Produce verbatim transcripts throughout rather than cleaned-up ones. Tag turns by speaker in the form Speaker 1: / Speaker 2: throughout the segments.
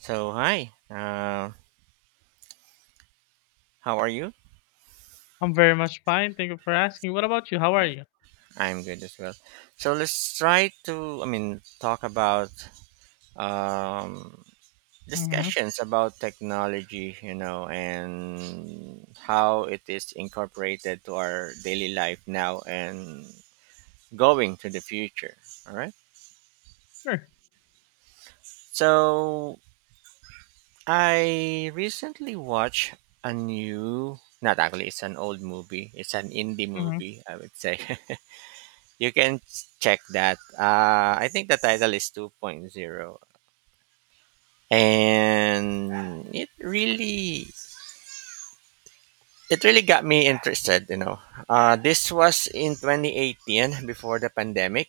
Speaker 1: So hi, uh, how are you?
Speaker 2: I'm very much fine. Thank you for asking. What about you? How are you?
Speaker 1: I'm good as well. So let's try to, I mean, talk about um,
Speaker 2: Mhm.
Speaker 1: discussions about technology, you know, and how it is incorporated to our daily life now and going to the future. All right.
Speaker 2: Sure.
Speaker 1: So I recently watched a new, not actually, it's an old movie. It's an indie
Speaker 2: Mhm,
Speaker 1: movie, I would say. You can check that. Uh, I think the title is 2.0, and it really it really got me interested, you know. Uh, this was in twenty eighteen before the pandemic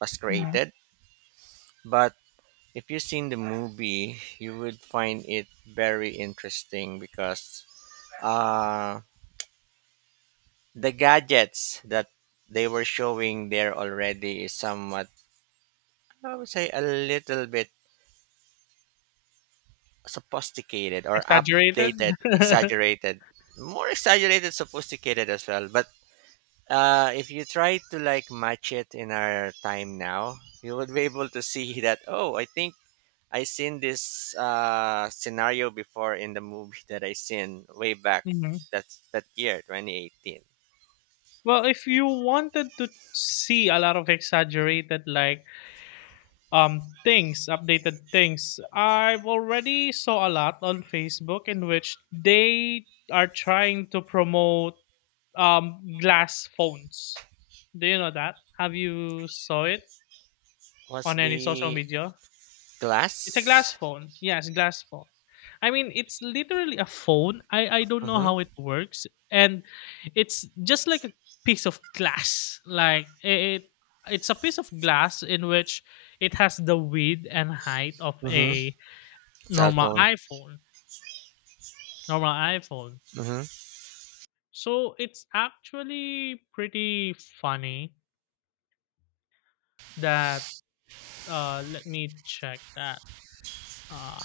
Speaker 1: was
Speaker 2: mhm.
Speaker 1: created, but if you've seen the movie, you would find it very interesting because uh, the gadgets that they were showing there already is somewhat, I would say, a little bit sophisticated or
Speaker 2: Exaggerated?
Speaker 1: updated, exaggerated, more exaggerated, sophisticated as well. But uh, if you try to like match it in our time now, you would be able to see that. Oh, I think I seen this uh, scenario before in the movie that I seen way back
Speaker 2: Mhm.
Speaker 1: that that year, twenty eighteen.
Speaker 2: Well, if you wanted to see a lot of exaggerated, like, um, things, updated things, I've already saw a lot on Facebook in which they are trying to promote, um, glass phones. Do you know that? Have you saw it
Speaker 1: Was
Speaker 2: on any social
Speaker 1: the
Speaker 2: media? It's a
Speaker 1: glass?
Speaker 2: glass phone. Yes, glass phone. I mean, it's literally a phone. I I don't know
Speaker 1: Mm-hmm.
Speaker 2: how it works, and it's just like a piece of glass. Like it, it's a piece of glass in which it has the width and height of
Speaker 1: Mm-hmm.
Speaker 2: a
Speaker 1: Cell
Speaker 2: normal
Speaker 1: phone.
Speaker 2: iPhone. Normal iPhone.
Speaker 1: Mm-hmm.
Speaker 2: So it's actually pretty funny that. Uh, let me check that. Uh,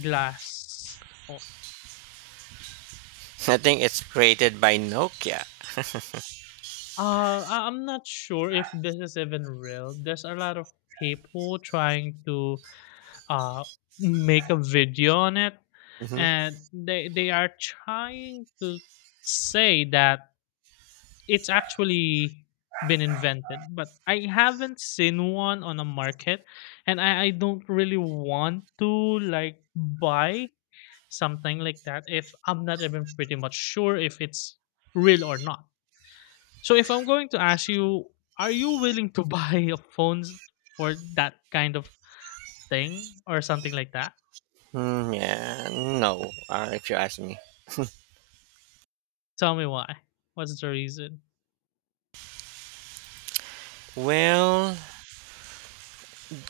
Speaker 2: glass.
Speaker 1: I think it's created by Nokia.
Speaker 2: Uh, I- I'm not sure if this is even real. There's a lot of people trying to uh make a video on it,
Speaker 1: Mm-hmm.
Speaker 2: and they they are trying to say that it's actually been invented. But I haven't seen one on a market, and I I don't really want to like buy something like that if I'm not even pretty much sure if it's real or not. So if I'm going to ask you, are you willing to buy a phones for that kind of thing or something like that?
Speaker 1: Mm, yeah, no, uh, if you ask me.
Speaker 2: Tell me why. What's the reason?
Speaker 1: Well,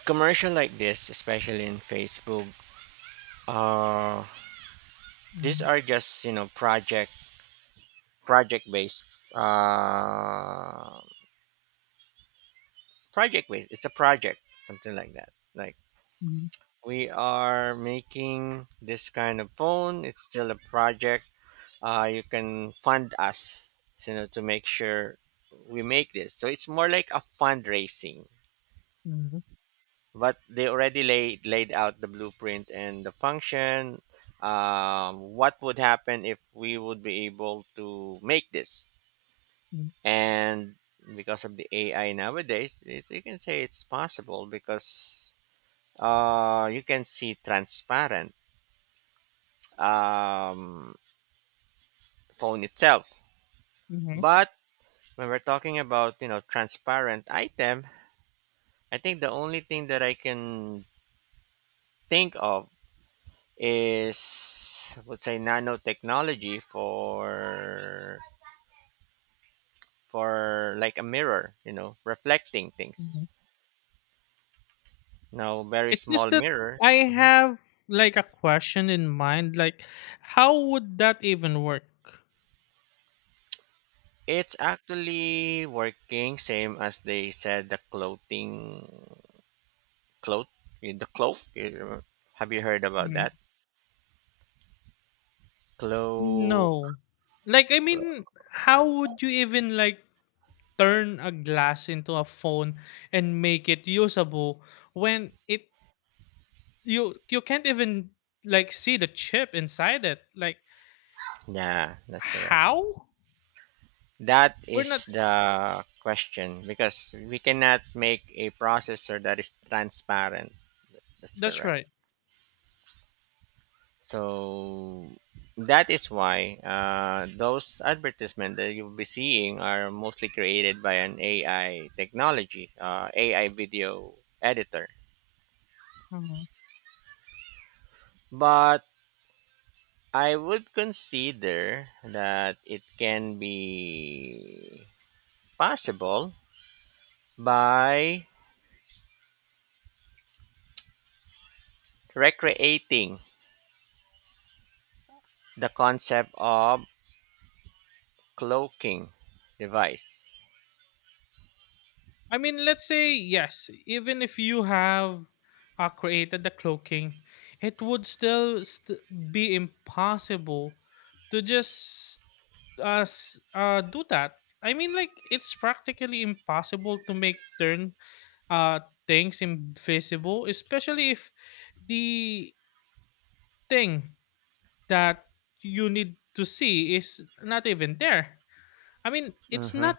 Speaker 1: commercial like this, especially in Facebook, uh, these
Speaker 2: Mm-hmm.
Speaker 1: are just you know project project based. Uh, project based. It's a project, something like that. Like we are making this kind of phone. It's still a project. Uh, you can fund us, you know, to make sure we make this. So it's more like a fundraising,
Speaker 2: Mm-hmm.
Speaker 1: but they already laid laid out the blueprint and the function. Um, what would happen if we would be able to make this? And because of the A I nowadays, it, you can say it's possible because uh, you can see transparent um, phone itself.
Speaker 2: Hmm,
Speaker 1: But when we're talking about you know transparent item, I think the only thing that I can think of is I would say nanotechnology for for like a mirror, you know, reflecting things.
Speaker 2: hmm.
Speaker 1: Now, very
Speaker 2: It's just
Speaker 1: small
Speaker 2: that
Speaker 1: mirror.
Speaker 2: I
Speaker 1: Mhm.
Speaker 2: have like a question in mind, like how would that even work?
Speaker 1: It's actually working same as they said the clothing cloth eh, the cloak. eh, Have you heard about that?
Speaker 2: Mm.
Speaker 1: Cloak.
Speaker 2: No. Like, I mean, how would you even like turn a glass into a phone and make it usable when it you you can't even like see the chip inside it. Like,
Speaker 1: Yeah, that's correct.
Speaker 2: how?
Speaker 1: That
Speaker 2: We're not.
Speaker 1: is the question because we cannot make a processor that is transparent. That's
Speaker 2: That's
Speaker 1: correct.
Speaker 2: right.
Speaker 1: So that is why uh, those advertisements that you'll be seeing are mostly created by an A I technology, uh, A I video editor.
Speaker 2: Mhm.
Speaker 1: But I would consider that it can be possible by recreating the concept of cloaking device.
Speaker 2: I mean, let's say yes. Even if you have, uh, created the cloaking, it would still st- be impossible to just uh, s- uh do that. I mean, like, it's practically impossible to make turn uh things invisible, especially if the thing that you need to see is not even there. I mean, it's
Speaker 1: Hmm.
Speaker 2: not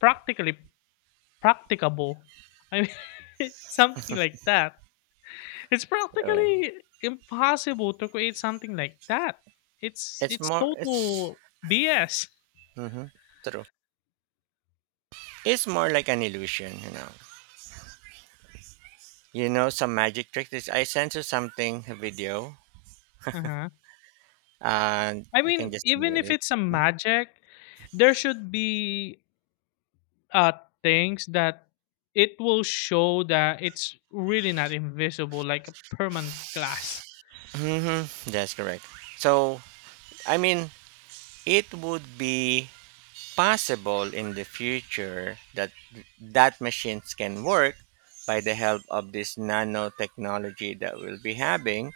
Speaker 2: practically practicable. I mean, something like that. It's
Speaker 1: So
Speaker 2: practically impossible to create something like that. It's
Speaker 1: it's
Speaker 2: it's
Speaker 1: more, it's
Speaker 2: total B S.
Speaker 1: hmm true. It's more like an illusion, you know. You know, some magic trick is I sent you something, a video,
Speaker 2: Uh-huh.
Speaker 1: and
Speaker 2: I
Speaker 1: you can
Speaker 2: mean,
Speaker 1: just
Speaker 2: even
Speaker 1: mute
Speaker 2: if
Speaker 1: it.
Speaker 2: it's a magic, there should be uh things that it will show that it's really not invisible, like a permanent glass.
Speaker 1: Mm-hmm. That's correct. So, I mean, it would be possible in the future that that machines can work by the help of this nanotechnology that we'll be having.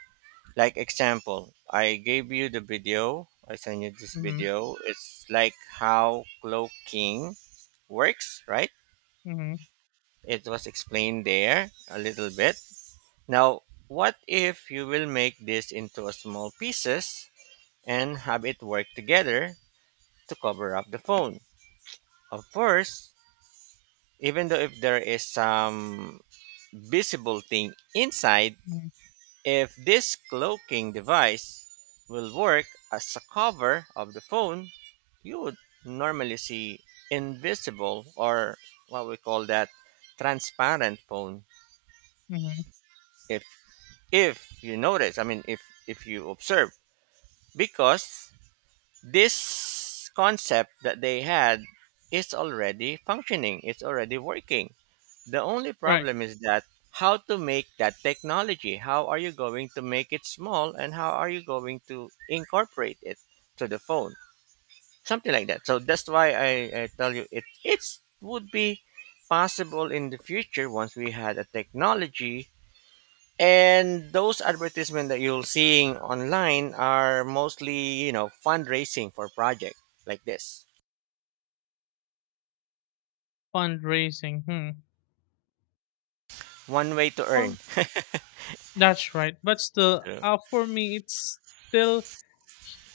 Speaker 1: Like example, I gave you the video. I sent you this
Speaker 2: Mm-hmm.
Speaker 1: video. It's like how cloaking works, right?
Speaker 2: Mm-hmm.
Speaker 1: It was explained there a little bit. Now, what if you will make this into a small pieces and have it work together to cover up the phone? Of course, even though if there is some visible thing inside,
Speaker 2: Mm-hmm.
Speaker 1: if this cloaking device will work as a cover of the phone, you would normally see invisible or what we call that transparent phone
Speaker 2: Mhm.
Speaker 1: if if you notice I mean if if you observe because this concept that they had is already functioning, it's already working. The only
Speaker 2: Right.
Speaker 1: problem is that how to make that technology? How are you going to make it small and how are you going to incorporate it to the phone? Something like that. So that's why I, I tell you it it's would be possible in the future once we had a technology, and those advertisements that you're seeing online are mostly, you know, fundraising for project like this.
Speaker 2: Fundraising. Hmm.
Speaker 1: One way to earn.
Speaker 2: For, that's right. But still,
Speaker 1: Yeah.
Speaker 2: uh, for me, it's still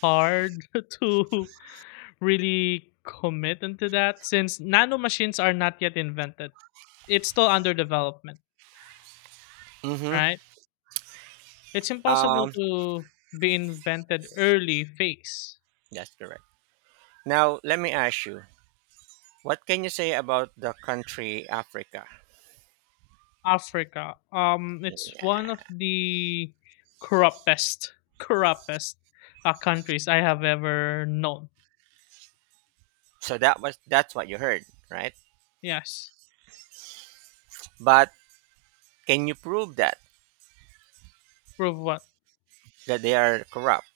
Speaker 2: hard to really commit into that since nano machines are not yet invented. It's still under development,
Speaker 1: Mm-hmm.
Speaker 2: right? It's impossible
Speaker 1: Um,
Speaker 2: to be invented early phase.
Speaker 1: that's correct. Now, let me ask you, what can you say about the country Africa?
Speaker 2: Africa. Um, it's one of the corruptest, corruptest uh, countries I have ever known.
Speaker 1: So that was that's what you heard, right?
Speaker 2: Yes,
Speaker 1: But can you prove that
Speaker 2: prove.
Speaker 1: that they are corrupt?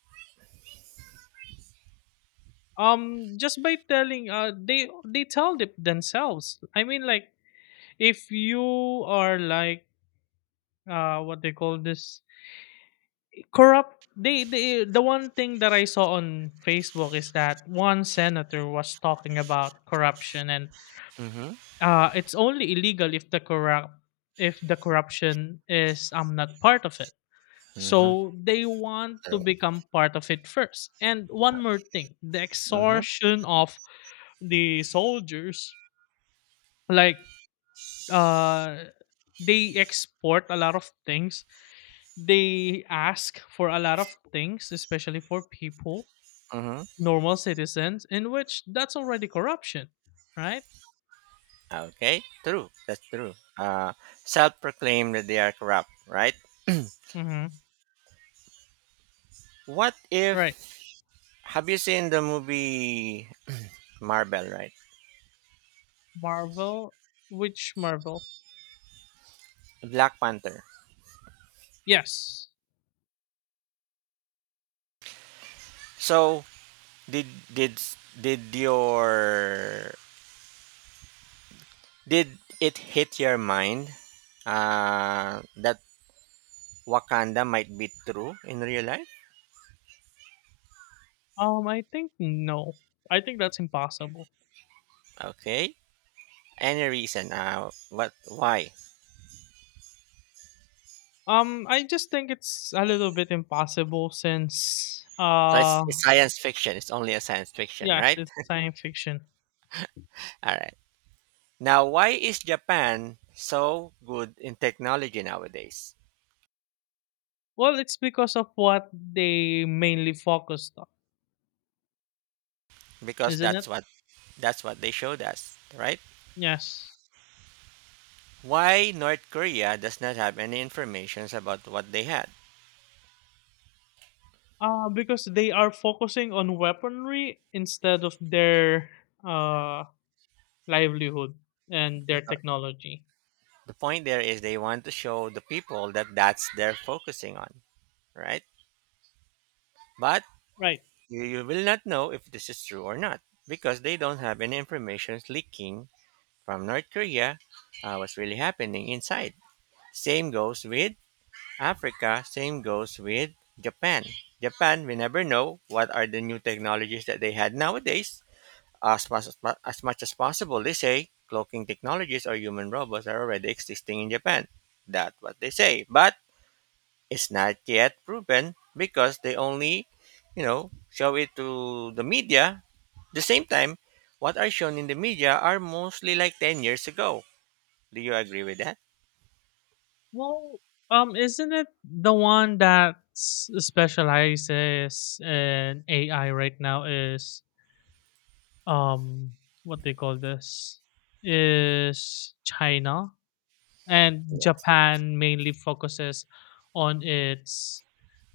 Speaker 2: um Just by telling, uh they they tell them themselves. I mean, like, if you are like, uh what they call this, corrupt. They, they the one thing that I saw on Facebook is that one senator was talking about corruption, and
Speaker 1: Mm-hmm.
Speaker 2: uh it's only illegal if the corrupt if the corruption is I'm not part of it.
Speaker 1: Mm-hmm.
Speaker 2: So they want to
Speaker 1: True.
Speaker 2: become part of it first. And one more thing, the
Speaker 1: Mm-hmm.
Speaker 2: extortion of the soldiers, like, uh they export a lot of things, they ask for a lot of things, especially for people,
Speaker 1: Mm-hmm.
Speaker 2: normal citizens, in which that's already corruption, right?
Speaker 1: Okay. True. That's true. Uh, self-proclaim that they are corrupt, right?
Speaker 2: Mm-hmm.
Speaker 1: What
Speaker 2: Right.
Speaker 1: if have you seen the movie Marvel, right?
Speaker 2: Marvel. Which marvel?
Speaker 1: Black Panther.
Speaker 2: Yes.
Speaker 1: So did did did your did it hit your mind uh, that Wakanda might be true in real life?
Speaker 2: um I think no. I think that's impossible.
Speaker 1: Okay. Any reason? Uh, what? Why?
Speaker 2: um I just think it's a little bit impossible, since,
Speaker 1: So
Speaker 2: uh
Speaker 1: it's, it's science fiction. It's only a science fiction,
Speaker 2: yes,
Speaker 1: right?
Speaker 2: it's science fiction.
Speaker 1: All right. Now, why is Japan so good in technology nowadays?
Speaker 2: Well, it's because of what they mainly focused on,
Speaker 1: Because
Speaker 2: isn't it?
Speaker 1: that's what that's what they showed us, right?
Speaker 2: Yes.
Speaker 1: Why North Korea does not have any information about what they had?
Speaker 2: Uh, because they are focusing on weaponry instead of their, uh, livelihood and their
Speaker 1: Because
Speaker 2: technology.
Speaker 1: the point there is they want to show the people that that's they're focusing on, right? But
Speaker 2: Right.
Speaker 1: you, you will not know if this is true or not because they don't have any information leaking from North Korea, uh, what's really happening inside. Same goes with Africa, same goes with Japan. Japan, we never know what are the new technologies that they had nowadays. As much as, mu- as much as possible, they say cloaking technologies or human robots are already existing in Japan. That's what they say, but it's not yet proven because they only, you know, show it to the media. The same time, what are shown in the media are mostly like ten years ago. Do you agree with that?
Speaker 2: Well, um, isn't it the one that s- specializes in A I right now is, um what they call this, is China? And
Speaker 1: Yeah.
Speaker 2: Japan mainly focuses on its,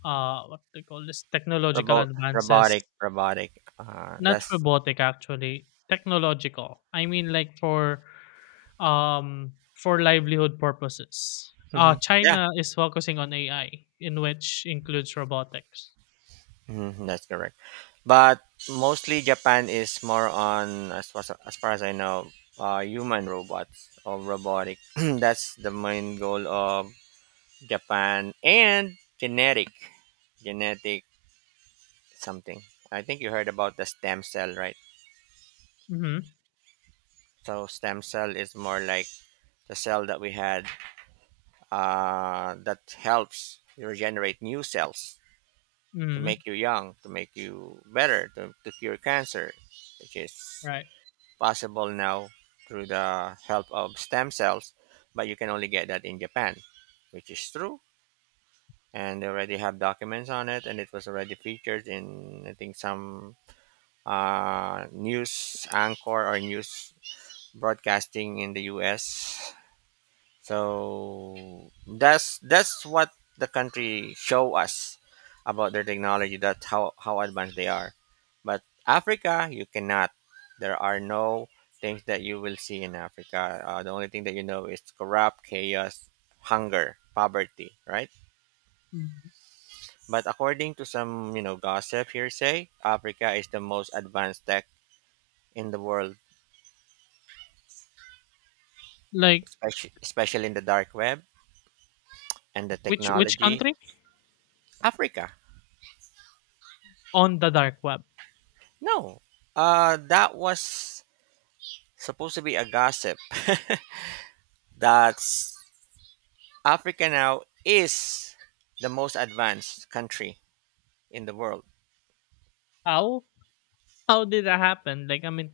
Speaker 2: uh what they call this, technological
Speaker 1: Robot,
Speaker 2: advances,
Speaker 1: robotic, robotic. Uh,
Speaker 2: not
Speaker 1: that's
Speaker 2: robotic actually, technological. I mean, like, for um for livelihood purposes. Uh
Speaker 1: Mhm, yeah.
Speaker 2: China is focusing on A I in which includes robotics.
Speaker 1: Mhm, that's correct. But mostly Japan is more on as far as, as far as I know, uh, human robots or robotic. That's the main goal of Japan and genetic, genetic something. I think you heard about the stem cell, right?
Speaker 2: Mhm.
Speaker 1: So stem cell is more like the cell that we had uh, that helps regenerate new cells to
Speaker 2: Mhm.
Speaker 1: make you young, to make you better, to, to cure cancer, which is
Speaker 2: Right.
Speaker 1: possible now through the help of stem cells, but you can only get that in Japan, which is true. And they already have documents on it, and it was already featured in, I think, some uh, news anchor or news broadcasting in the U S, so that's that's what the country show us about their technology. That's how how advanced they are. But Africa, you cannot. There are no things that you will see in Africa. Uh, the only thing that you know is corrupt, chaos, hunger, poverty, right?
Speaker 2: Mhm.
Speaker 1: But according to some you know gossip hearsay, Africa is the most advanced tech in the world,
Speaker 2: Like,
Speaker 1: especially especially in the dark web and the
Speaker 2: which which
Speaker 1: technology.
Speaker 2: country?
Speaker 1: Africa.
Speaker 2: On the dark web.
Speaker 1: No, uh, that was supposed to be a gossip. That Africa now is the most advanced country in the world.
Speaker 2: How? How did that happen? Like, I mean,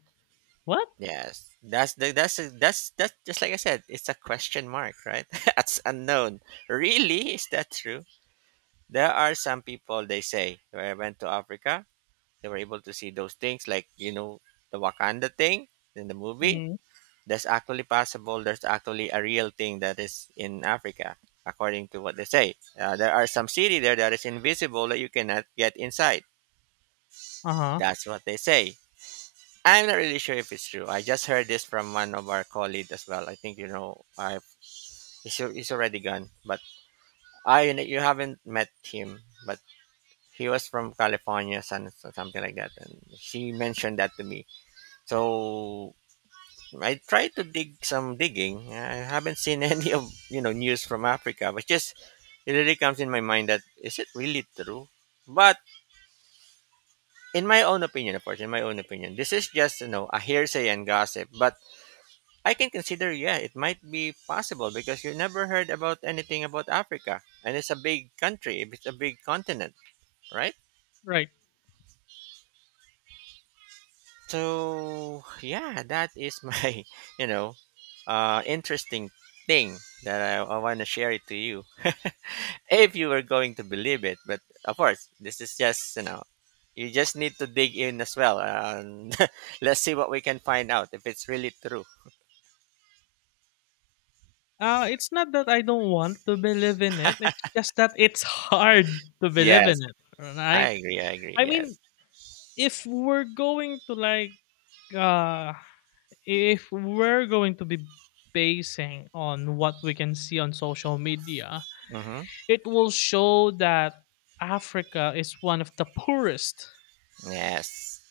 Speaker 2: what?
Speaker 1: Yes, that's the, that's a- that's that's just like I said. It's a question mark, right? That's unknown. Really, is that true? There are some people they say when I went to Africa, they were able to see those things like you know the Wakanda thing in the movie
Speaker 2: Mhm.
Speaker 1: that's actually possible. There's actually a real thing that is in Africa, according to what they say. Uh, there are some city there that is invisible that you cannot get inside.
Speaker 2: Uh-huh.
Speaker 1: That's what they say. I'm not really sure if it's true. I just heard this from one of our colleagues as well. I think you know. I he's, he's already gone, but I you haven't met him, but he was from California, some- something like that, and she mentioned that to me. So I tried to dig some digging. I haven't seen any of you know news from Africa, but just it really comes in my mind that is it really true? But in my own opinion, of course, in my own opinion, this is just you know a hearsay and gossip. But I can consider, yeah, it might be possible because you never heard about anything about Africa, and it's a big country, it's a big continent, right?
Speaker 2: Right.
Speaker 1: So yeah, that is my you know uh, interesting thing that I, I want to share it to you if you were going to believe it. But of course, this is just you know you just need to dig in as well, and let's see what we can find out if it's really true.
Speaker 2: Uh, it's not that I don't want to believe in it. It's just that it's hard to believe
Speaker 1: Yes,
Speaker 2: in it,
Speaker 1: I
Speaker 2: right?
Speaker 1: agree. I agree.
Speaker 2: I mean,
Speaker 1: Yes.
Speaker 2: if we're going to like, uh, if we're going to be basing on what we can see on social media,
Speaker 1: Mm-hmm.
Speaker 2: it will show that Africa is one of the poorest,
Speaker 1: Yes.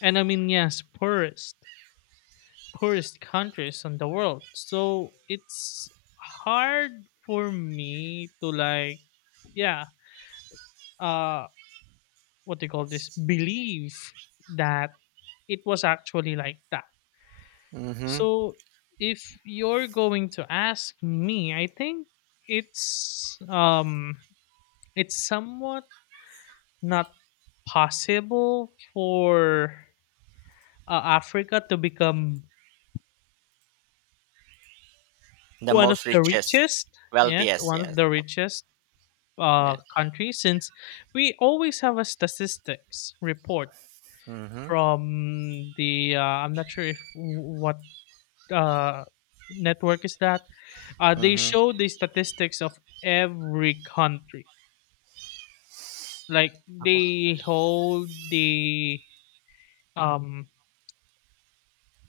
Speaker 2: and I mean, yes, poorest, poorest countries in the world. So it's hard for me to like, yeah, uh what they call this, believe that it was actually like that.
Speaker 1: Mm-hmm.
Speaker 2: So if you're going to ask me, I think it's um it's somewhat not possible for, uh, africa to become
Speaker 1: The
Speaker 2: one of
Speaker 1: most
Speaker 2: the
Speaker 1: richest,
Speaker 2: richest, yes,
Speaker 1: wealthiest.
Speaker 2: one of
Speaker 1: Yes.
Speaker 2: the richest uh
Speaker 1: Yes.
Speaker 2: countries, since we always have a statistics report
Speaker 1: Mm-hmm.
Speaker 2: from the, uh, I'm not sure if what uh, network is that? Uh, they
Speaker 1: Mm-hmm.
Speaker 2: show the statistics of every country. Like, they hold the um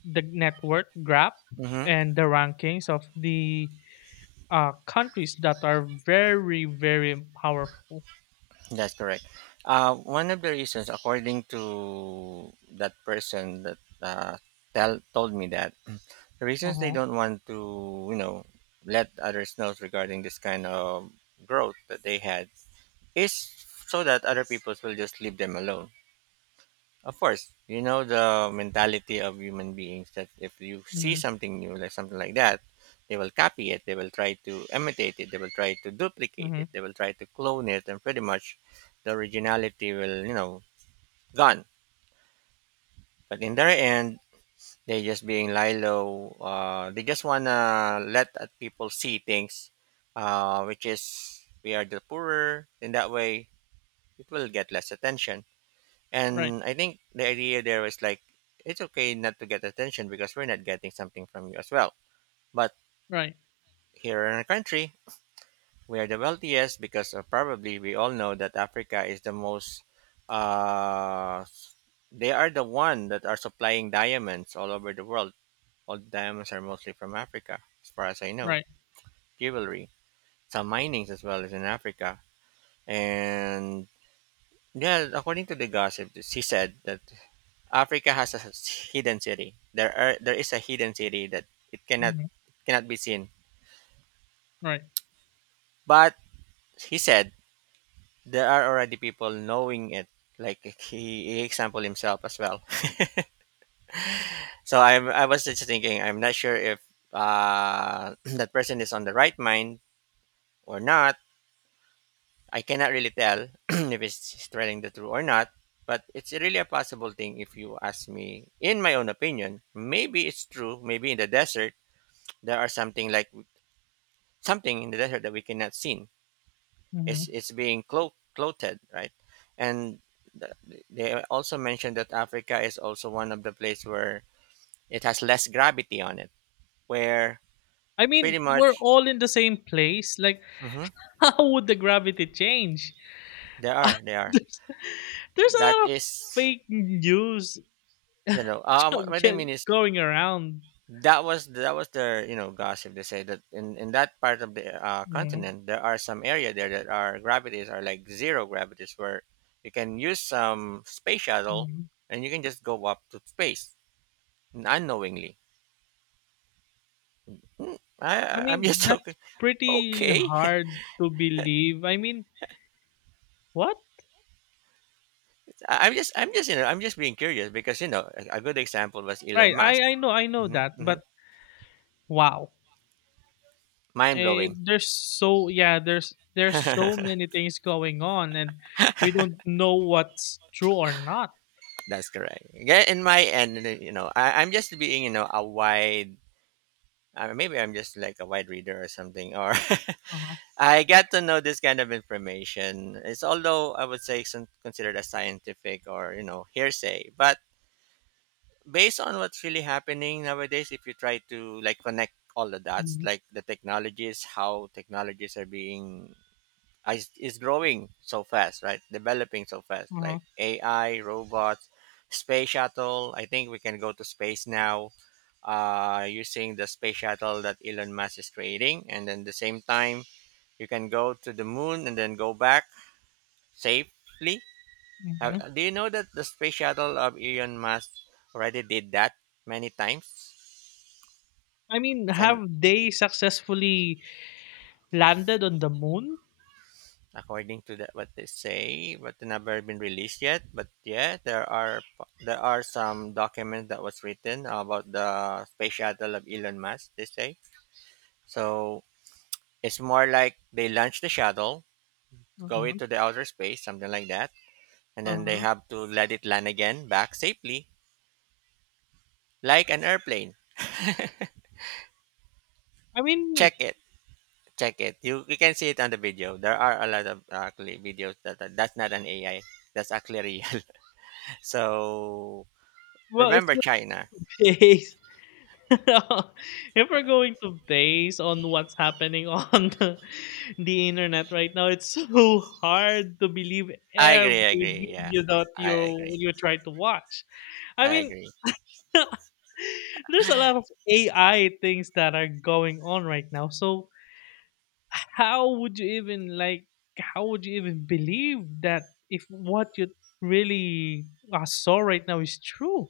Speaker 2: the network graph
Speaker 1: Mm-hmm.
Speaker 2: and the rankings of the uh countries that are very, very powerful.
Speaker 1: That's correct. Uh, one of the reasons, according to that person that uh, tell, told me that, the
Speaker 2: Uh
Speaker 1: reasons they
Speaker 2: huh.
Speaker 1: don't want to, you know, let others know regarding this kind of growth that they had is so that other people will just leave them alone. Of course, you know the mentality of human beings that if you see
Speaker 2: Mm-hmm.
Speaker 1: something new, like something like that, they will copy it, they will try to imitate it, they will try to duplicate
Speaker 2: Mm-hmm.
Speaker 1: it, they will try to clone it, and pretty much the originality will, you know, gone. But in their end, they just being Lilo, uh, they just wanna let uh, people see things, uh, which is we are the poorer. In that way, it will get less attention.
Speaker 2: Right.
Speaker 1: And I think the idea there was like, it's okay not to get attention because we're not getting something from you as well. But
Speaker 2: Right.
Speaker 1: here in our country, we are the wealthiest because of probably we all know that Africa is the most, uh, they are the one that are supplying diamonds all over the world. All the diamonds are mostly from Africa, as far as I know.
Speaker 2: Right.
Speaker 1: Jewelry, some minings as well is in Africa. And yeah, according to the gossip, she said that Africa has a s- hidden city. There are there is a hidden city that it cannot
Speaker 2: Mm-hmm.
Speaker 1: it cannot be seen.
Speaker 2: Right.
Speaker 1: But he said there are already people knowing it. Like he, he example himself as well. So I I was just thinking I'm not sure if uh, that person is on the right mind or not. I cannot really tell if it's telling the truth or not. But it's really a possible thing if you ask me. In my own opinion, maybe it's true. Maybe in the desert there are something like something in the desert that we cannot see.
Speaker 2: Mm-hmm.
Speaker 1: It's it's being clo- clothed, right? And th- they also mentioned that Africa is also one of the place where it has less gravity on it, where
Speaker 2: I mean,
Speaker 1: pretty
Speaker 2: we're
Speaker 1: much
Speaker 2: all in the same place. Like,
Speaker 1: Mhm.
Speaker 2: how would the gravity change?
Speaker 1: there are there are
Speaker 2: There's, there's a
Speaker 1: that
Speaker 2: lot of
Speaker 1: is
Speaker 2: fake news
Speaker 1: you know uh, what
Speaker 2: actually,
Speaker 1: what I mean
Speaker 2: g-
Speaker 1: is
Speaker 2: going around.
Speaker 1: that was that was their you know gossip. They say that in in that part of the uh,
Speaker 2: Mhm,
Speaker 1: continent there are some area there that are gravities are like zero gravities where you can use some space shuttle
Speaker 2: mhm.
Speaker 1: and you can just go up to space unknowingly. Hmm, I,
Speaker 2: I
Speaker 1: I- I'm
Speaker 2: mean,
Speaker 1: just okay.
Speaker 2: that's pretty
Speaker 1: Okay,
Speaker 2: hard to believe. I mean, what?
Speaker 1: I- I'm just, I'm just, you know, I'm just being curious because you know, a, a good example was Elon
Speaker 2: Right.
Speaker 1: Musk.
Speaker 2: I I know I know
Speaker 1: hmm
Speaker 2: that,
Speaker 1: hmm
Speaker 2: but wow.
Speaker 1: Mind
Speaker 2: Eh,
Speaker 1: blowing.
Speaker 2: there's so, yeah, there's there's so many things going on and we don't know what's true or not.
Speaker 1: That's correct. Yeah, in my end, you know, I, I'm just being, you know, a wide. Uh, maybe I'm just like a wide reader or something, or
Speaker 2: Uh-huh.
Speaker 1: I got to know this kind of information. It's although I would say it's con- considered a scientific or you know hearsay, but based on what's really happening nowadays, if you try to like connect all the dots,
Speaker 2: Hmm.
Speaker 1: like the technologies, how technologies are being uh, is, is growing so fast, right? Developing so fast, like
Speaker 2: Uh-huh.
Speaker 1: A I, robots, space shuttle. I think we can go to space now uh, using the space shuttle that Elon Musk is creating. And then the same time, you can go to the moon and then go back safely. Uh,
Speaker 2: Hmm.
Speaker 1: uh, do you know that the space shuttle of Elon Musk already did that many times?
Speaker 2: I mean, have
Speaker 1: Send
Speaker 2: they successfully landed on the moon?
Speaker 1: according to the, what they say, but they never been released yet. But yeah, there are there are some documents that was written about the space shuttle of Elon Musk. They say so. It's more like they launch the shuttle to go
Speaker 2: Uh-huh.
Speaker 1: into the outer space, something like that, and then they
Speaker 2: Uh-huh.
Speaker 1: have to let it land again back safely, like an airplane.
Speaker 2: I mean,
Speaker 1: Check it, check it. You you can see it on the video. There are a lot of uh, actually videos that, that that's not an A I. That's actually real. So
Speaker 2: well, if
Speaker 1: remember China.
Speaker 2: we're based if we're going to base on what's happening on the, the internet right now, it's so hard to believe
Speaker 1: I
Speaker 2: every
Speaker 1: agree, I agree. Yeah,
Speaker 2: video that
Speaker 1: I
Speaker 2: you
Speaker 1: agree.
Speaker 2: you try to watch. I
Speaker 1: I
Speaker 2: mean,
Speaker 1: agree.
Speaker 2: there's a lot of A I things that are going on right now. So, how would you even like? How would you even believe that if what you really, uh, saw right now is true?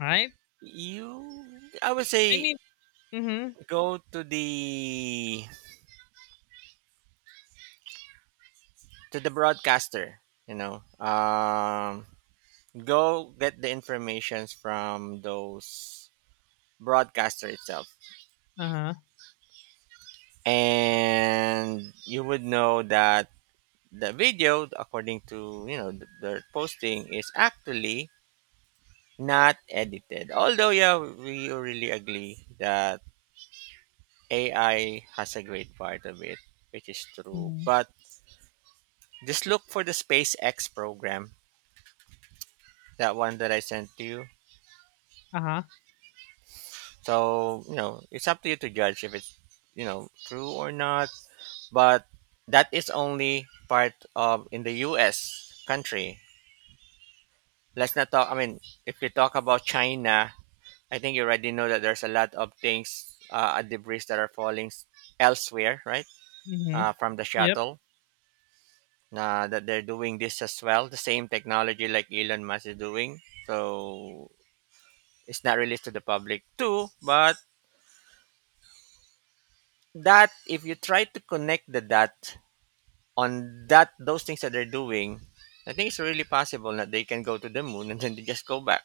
Speaker 2: Right?
Speaker 1: You, I would
Speaker 2: I
Speaker 1: say,
Speaker 2: mean, mm-hmm,
Speaker 1: go to the to the broadcaster. You know, um, go get the informations from those broadcaster itself,
Speaker 2: uh huh,
Speaker 1: and you would know that the video, according to you know the, the posting, is actually not edited. Although, yeah, we really agree that A I has a great part of it, which is true.
Speaker 2: mm-hmm,
Speaker 1: But just look for the SpaceX program, that one that I sent to you.
Speaker 2: uh
Speaker 1: So, you know, it's up to you to judge if it's, you know, true or not. But that is only part of in the U S country. Let's not talk, I mean, if we talk about China, I think you already know that there's a lot of things, uh, debris that are falling elsewhere, right?
Speaker 2: huh.
Speaker 1: Uh, from the
Speaker 2: Yep.
Speaker 1: shuttle. Uh, that they're doing this as well, the same technology like Elon Musk is doing. So it's not released to the public too, but that if you try to connect the dot on that those things that they're doing, I think it's really possible that they can go to the moon and then they just go back.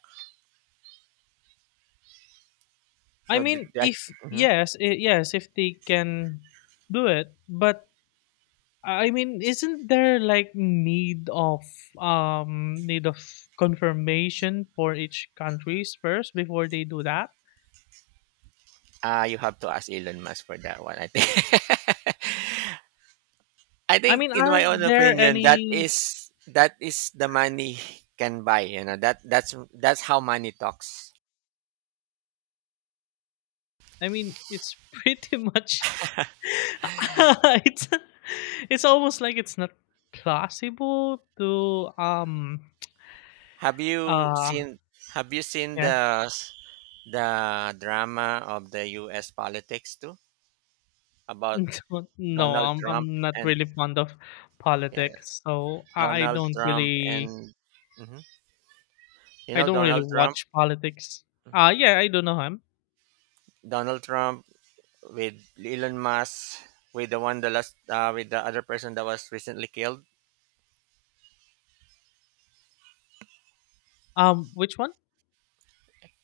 Speaker 2: I
Speaker 1: So th-
Speaker 2: mean,
Speaker 1: that
Speaker 2: if
Speaker 1: mhm.
Speaker 2: yes, i- yes, if they can do it, but I mean, isn't there like need of um need of confirmation for each countries first before they do that?
Speaker 1: Ah, you have to ask Elon Musk for that one. I think. I
Speaker 2: I
Speaker 1: think,
Speaker 2: mean,
Speaker 1: in my own
Speaker 2: aren't there
Speaker 1: opinion, that
Speaker 2: any?
Speaker 1: is that is the money can buy. You know that that's that's how money talks.
Speaker 2: I mean, it's pretty much it's it's almost like it's not plausible to um
Speaker 1: Have you
Speaker 2: uh
Speaker 1: seen Have you seen
Speaker 2: yeah.
Speaker 1: the s- the drama of the U S politics too about
Speaker 2: No,
Speaker 1: Donald
Speaker 2: I'm
Speaker 1: Trump
Speaker 2: I'm not
Speaker 1: and
Speaker 2: really fond of
Speaker 1: yeah,
Speaker 2: politics, so I I
Speaker 1: Donald
Speaker 2: don't
Speaker 1: Trump
Speaker 2: really
Speaker 1: and Mhm. you
Speaker 2: I
Speaker 1: know
Speaker 2: don't really
Speaker 1: Donald Trump,
Speaker 2: watch politics. Uh yeah, I do know him.
Speaker 1: Donald Trump with Elon Musk with the one the last uh, with the other person that was recently killed.
Speaker 2: Um, which one?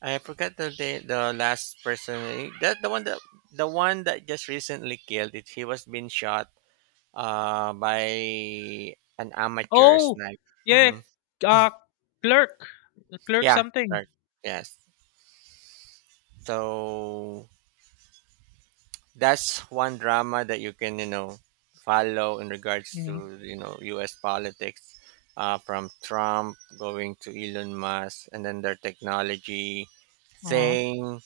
Speaker 1: I forgot the the, the last person that the one that the one that just recently killed it. He was being shot uh, by an amateur
Speaker 2: Oh,
Speaker 1: sniper.
Speaker 2: yeah,
Speaker 1: Hmm.
Speaker 2: uh, clerk, clerk
Speaker 1: Yeah,
Speaker 2: something.
Speaker 1: right. Yes. So that's one drama that you can, you know, follow in regards to,
Speaker 2: Hmm.
Speaker 1: you know, U S politics, uh, from Trump going to Elon Musk, and then their technology
Speaker 2: Uh-huh.
Speaker 1: saying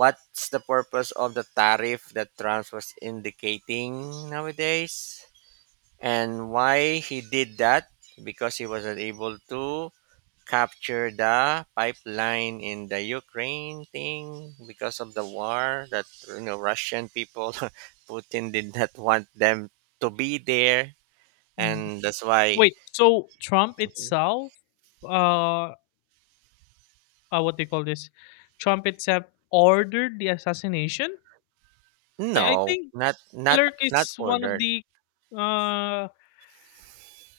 Speaker 1: what's the purpose of the tariff that Trump was indicating nowadays and why he did that because he wasn't able to capture the pipeline in the Ukraine thing because of the war that you know Russian people Putin did not want them to be there
Speaker 2: Hmm.
Speaker 1: and that's why
Speaker 2: Wait, so Trump itself, uh, uh, what do you call this? Trump itself ordered the assassination. I I
Speaker 1: no
Speaker 2: think
Speaker 1: not not
Speaker 2: clerk
Speaker 1: not
Speaker 2: is one of
Speaker 1: ordered
Speaker 2: the uh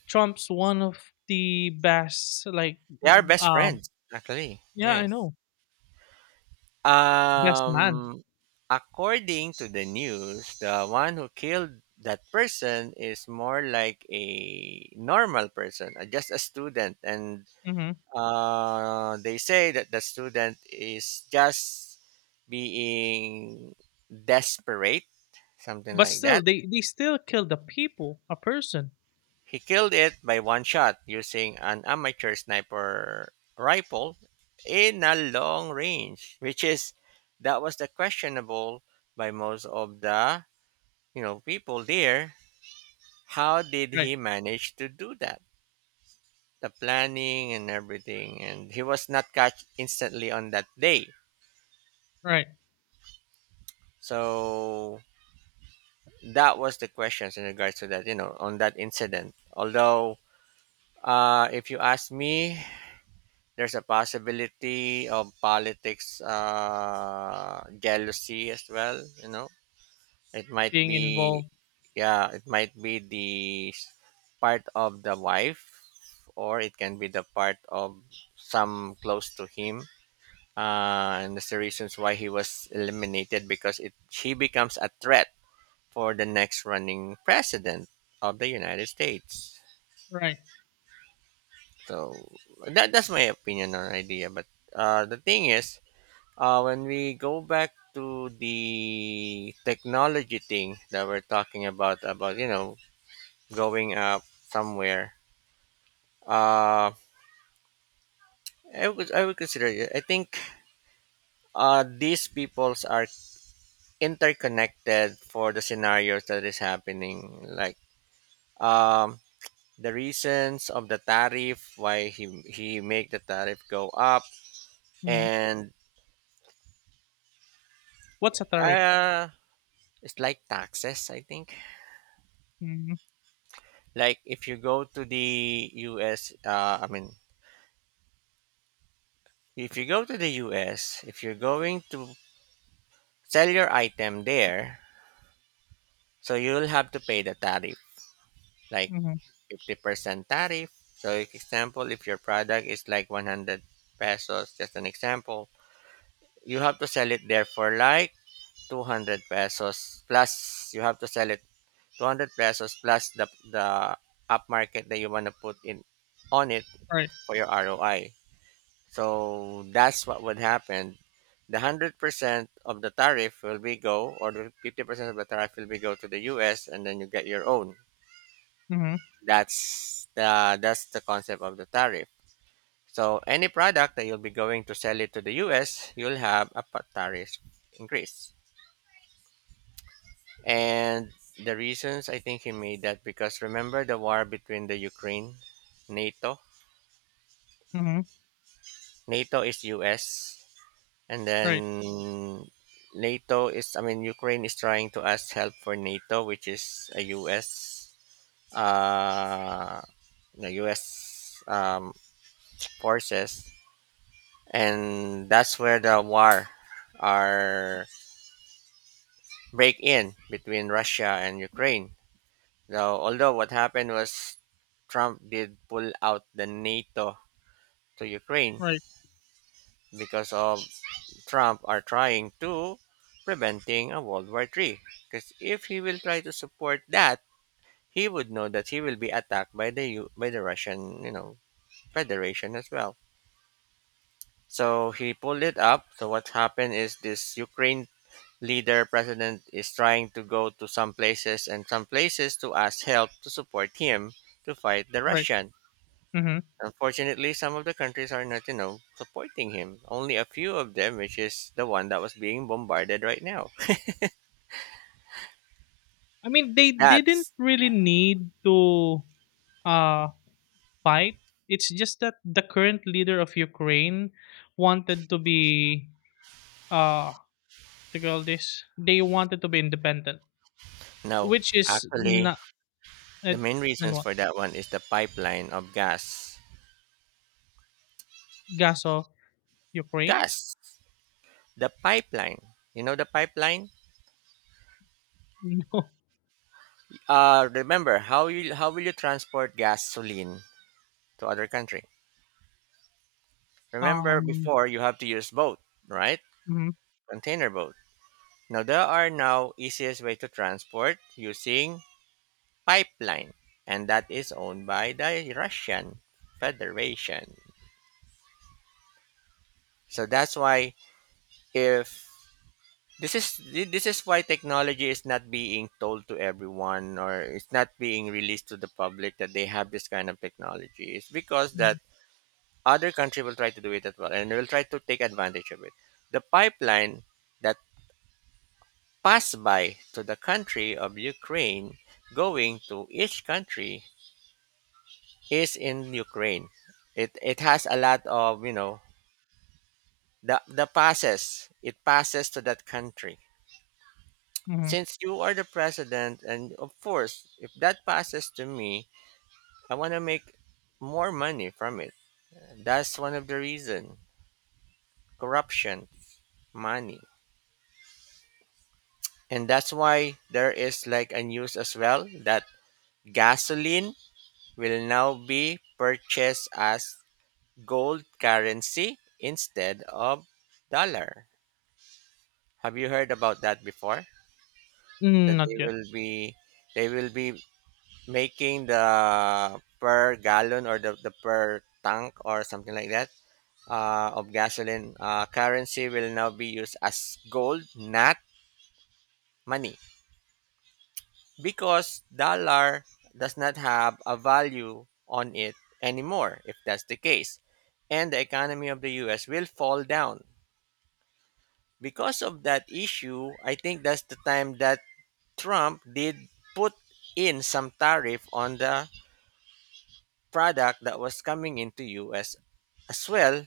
Speaker 2: Trump's one of the best, like,
Speaker 1: they are best
Speaker 2: um,
Speaker 1: friends actually.
Speaker 2: yeah, I
Speaker 1: Yes.
Speaker 2: know, best man.
Speaker 1: um According to the news the one who killed that person is more like a normal person, uh, just a student. And
Speaker 2: Hmm.
Speaker 1: Uh, they say that the student is just being desperate, something
Speaker 2: But
Speaker 1: like that.
Speaker 2: still, they they still kill the people, a person.
Speaker 1: He killed it by one shot using an amateur sniper rifle in a long range, which is that was the questionable by most of the you know people there. How did
Speaker 2: Right,
Speaker 1: he manage to do that? The planning and everything, and he was not caught instantly on that day.
Speaker 2: right.
Speaker 1: So that was the questions in regards to that you know on that incident. Although uh, if you ask me there's a possibility of politics, uh, jealousy as well. You know it might
Speaker 2: Being
Speaker 1: be
Speaker 2: involved.
Speaker 1: yeah it might be the part of the wife or it can be the part of some close to him, uh, and that's the reasons why he was eliminated because it she becomes a threat for the next running president of the United States.
Speaker 2: Right.
Speaker 1: So that, that's my opinion or idea. But uh, the thing is, uh, when we go back to the technology thing that we're talking about, about you know going up somewhere, uh, I would I would consider it. I think uh, these peoples are interconnected for the scenarios that is happening. Like um, the reasons of the tariff why he he make the tariff go up
Speaker 2: Hmm.
Speaker 1: and
Speaker 2: What's a tariff?
Speaker 1: uh it's like taxes I think.
Speaker 2: Hmm,
Speaker 1: Like if you go to the us uh I mean if you go to the US, if you're going to sell your item there, so you'll have to pay the tariff, like
Speaker 2: hmm.
Speaker 1: fifty percent tariff. So like, example, if your product is like one hundred pesos, just an example, you have to sell it there for like two hundred pesos plus. You have to sell it two hundred pesos plus the the upmarket that you want to put in on it
Speaker 2: Right.
Speaker 1: for your R O I. So that's what would happen. The one hundred percent of the tariff will be go or the fifty percent of the tariff will be go to the U S and then you get your own.
Speaker 2: Hmm,
Speaker 1: That's the that's the concept of the tariff. So any product that you'll be going to sell it to the U S, you'll have a pa- tariff increase. And the reasons I think he made that because remember the war between the Ukraine, NATO,
Speaker 2: hmm.
Speaker 1: NATO is US, and
Speaker 2: Right.
Speaker 1: then NATO is I mean Ukraine is trying to ask help for NATO, which is a U S, uh, the U S um, forces, and that's where the war are break in between Russia and Ukraine. Now, although what happened was Trump did pull out the NATO to Ukraine
Speaker 2: Right.
Speaker 1: because of Trump are trying to preventing a World War three. Because if he will try to support that, he would know that he will be attacked by the U- by the Russian, you know, Federation as well. So he pulled it up. So what happened is this Ukraine leader president is trying to go to some places and some places to ask help to support him to fight the
Speaker 2: Right.
Speaker 1: Russian.
Speaker 2: Hmm.
Speaker 1: Unfortunately, some of the countries are not, you know, supporting him. Only a few of them, which is the one that was being bombarded right now.
Speaker 2: I mean, they didn't
Speaker 1: That's
Speaker 2: really need to uh fight. It's just that the current leader of Ukraine wanted to be, uh to call this? They wanted to be independent,
Speaker 1: no,
Speaker 2: which is
Speaker 1: actually,
Speaker 2: not
Speaker 1: the
Speaker 2: it,
Speaker 1: main
Speaker 2: and
Speaker 1: reasons
Speaker 2: what,
Speaker 1: for that one is the pipeline of gas.
Speaker 2: Gaza, Ukraine?
Speaker 1: Gas, the pipeline. You know the pipeline.
Speaker 2: No,
Speaker 1: Uh, remember how you how will you transport gasoline to other country? Remember
Speaker 2: um,
Speaker 1: before you have to use boat, right?
Speaker 2: mhm,
Speaker 1: Container boat. Now there are now easiest way to transport using pipeline, and that is owned by the Russian Federation. So that's why if this is this is why technology is not being told to everyone or it's not being released to the public that they have this kind of technology. It's because that
Speaker 2: mhm,
Speaker 1: other country will try to do it as well and will try to take advantage of it. The pipeline that passed by to the country of Ukraine going to each country is in Ukraine. It it has a lot of, you know the the passes. It passes to that country.
Speaker 2: mhm.
Speaker 1: Since you are the president, and of course, if that passes to me, I want to make more money from it. That's one of the reason: corruption, money. And that's why there is like a news as well that gasoline will now be purchased as gold currency instead of dollar. Have you heard about that before? That
Speaker 2: Mm,
Speaker 1: they
Speaker 2: not yet.
Speaker 1: will be they will be making the per gallon or the, the per tank or something like that, uh, of gasoline, uh, currency will now be used as gold, not money, because dollar does not have a value on it anymore. If that's the case, and the economy of the U S will fall down because of that issue. I think that's the time that Trump did put in some tariff on the product that was coming into U S as well.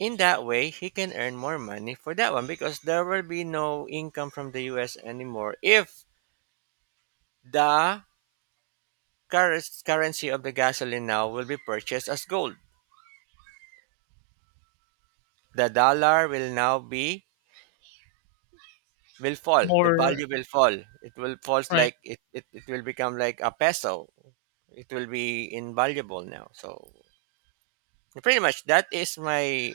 Speaker 1: In that way, he can earn more money for that one because there will be no income from the U S anymore if the cur- currency of the gasoline now will be purchased as gold. The dollar will now be will fall. The
Speaker 2: More
Speaker 1: value will fall. It will falls
Speaker 2: right,
Speaker 1: like it, it, it will become like a peso. It will be invaluable now. So pretty much that is my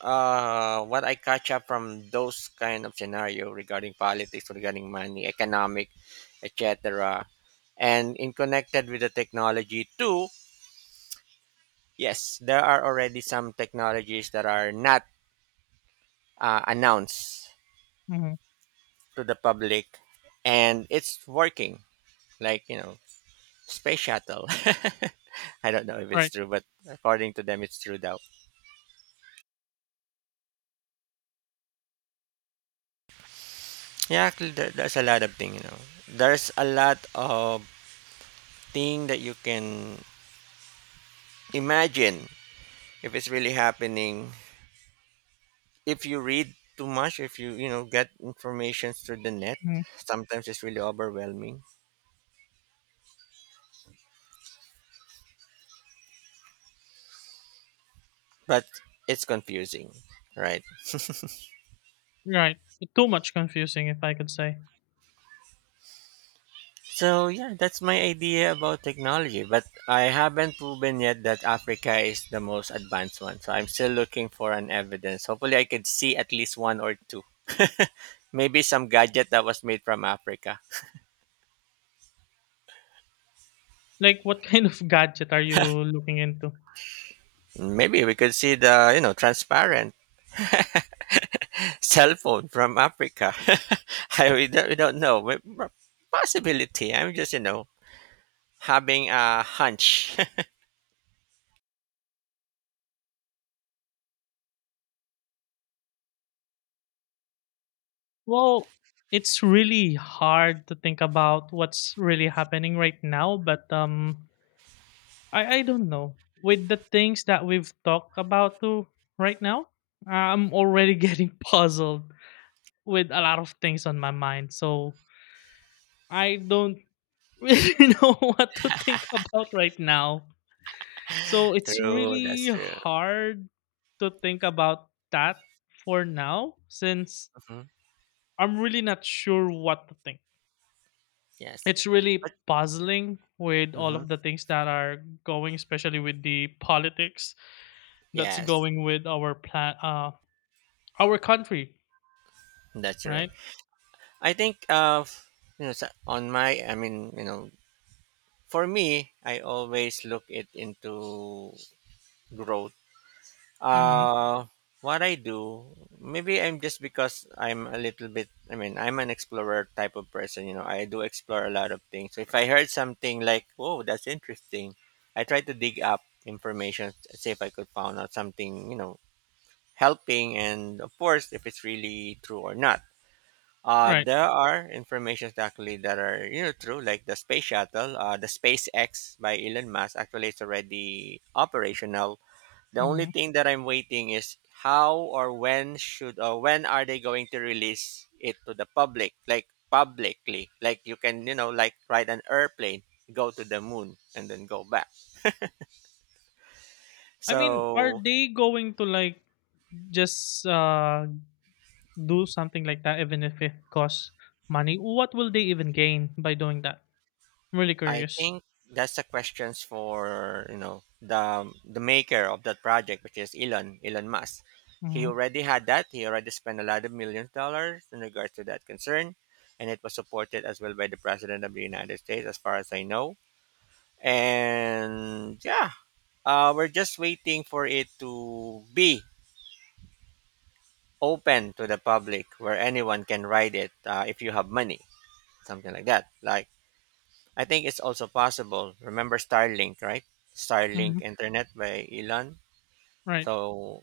Speaker 1: uh, what I catch up from those kind of scenario regarding politics, regarding money, economic, et cetera. And in connected with the technology too, yes, there are already some technologies that are not uh, announced
Speaker 2: mhm,
Speaker 1: to the public, and it's working. Like, you know, space shuttle. I don't know if it's
Speaker 2: right,
Speaker 1: true, but according to them, it's true. Though, yeah, actually, there, there's a lot of thing. You know, there's a lot of thing that you can imagine if it's really happening, if you read too much, if you you know get information through the net,
Speaker 2: mhm,
Speaker 1: sometimes it's really overwhelming, but it's confusing, right?
Speaker 2: right. Too much confusing, if I could say.
Speaker 1: So yeah, that's my idea about technology, but I haven't proven yet that Africa is the most advanced one, so I'm still looking for an evidence. Hopefully I could see at least one or two. Maybe some gadget that was made from Africa,
Speaker 2: Like, what kind of gadget are you looking into?
Speaker 1: maybe we could see the, you know, transparent cell phone from Africa. I, we don't, we don't know. We- p- Possibility. I'm just, you know, having a hunch.
Speaker 2: Well, it's really hard to think about what's really happening right now, but, um, I I don't know. With the things that we've talked about to right now, I'm already getting puzzled with a lot of things on my mind. So I don't really know what to think about right now. So it's
Speaker 1: True. That's
Speaker 2: really
Speaker 1: true.
Speaker 2: hard to think about that for now, since
Speaker 1: Hmm.
Speaker 2: I'm really not sure what to think.
Speaker 1: Yes.
Speaker 2: It's really
Speaker 1: But
Speaker 2: puzzling with all
Speaker 1: mhm,
Speaker 2: of the things that are going, especially with the politics that's
Speaker 1: yes,
Speaker 2: going with our plan, uh, our country,
Speaker 1: that's right.
Speaker 2: right?
Speaker 1: I think of, you know, sa- on my. I mean you know for me, I always look it into growth.
Speaker 2: Mhm.
Speaker 1: Uh, what I do, maybe I'm just because I'm a little bit, I mean, I'm an explorer type of person, you know, I do explore a lot of things. So if I heard something like, whoa, that's interesting, I try to dig up information, see if I could find out something, you know, helping, and of course, if it's really true or not. Uh,
Speaker 2: Right.
Speaker 1: there are informations actually that are, you know, true, like the space shuttle, uh, the SpaceX by Elon Musk. Actually, it's already operational. The only
Speaker 2: Mhm.
Speaker 1: thing that I'm waiting is how or when should or when are they going to release it to the public, like publicly, like you can, you know, like ride an airplane, go to the moon, and then go back.
Speaker 2: I mean, are
Speaker 1: So
Speaker 2: they going to, like, just, uh, do something like that even if it costs money? What will they even gain by doing that? I'm really
Speaker 1: I
Speaker 2: curious.
Speaker 1: think that's the questions for, you know, the the maker of that project, which is Elon Elon Musk. He
Speaker 2: Mhm.
Speaker 1: already had that. He already spent a lot of millions of dollars in regards to that concern, and it was supported as well by the president of the United States, as far as I know. And yeah, uh, we're just waiting for it to be open to the public where anyone can ride it, uh, if you have money, something like that. Like, I think it's also possible. Remember Starlink, right?
Speaker 2: Mhm.
Speaker 1: Starlink internet by Elon.
Speaker 2: Right.
Speaker 1: So,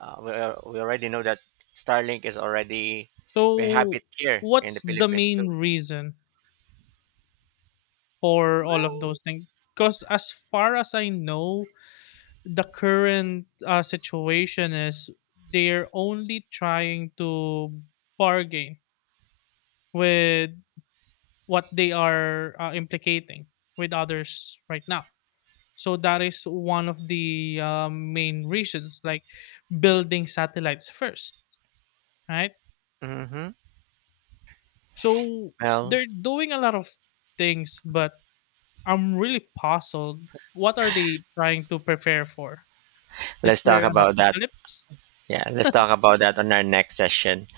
Speaker 1: uh, we, al- we already know that Starlink is already, we have
Speaker 2: So,
Speaker 1: it here in the
Speaker 2: what's the
Speaker 1: Philippines too.
Speaker 2: main reason for all of
Speaker 1: Well,
Speaker 2: those things? Because, as far as I know, the current uh, situation is they're only trying to bargain with what they are, uh, implicating with others right now. So that is one of the, um, main reasons, like building satellites first, right?
Speaker 1: hmm,
Speaker 2: So
Speaker 1: well,
Speaker 2: they're doing a lot of things, but I'm really puzzled. What are they trying to prepare for? Is
Speaker 1: let's talk
Speaker 2: there an
Speaker 1: about that.
Speaker 2: apocalypse?
Speaker 1: Yeah, let's talk about that on our next session.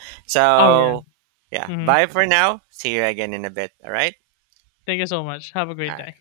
Speaker 2: Oh, yeah.
Speaker 1: So, yeah,
Speaker 2: Hmm.
Speaker 1: bye for now. See you again in a bit. All right.
Speaker 2: Thank you so much. Have a
Speaker 1: All
Speaker 2: great
Speaker 1: right.
Speaker 2: day.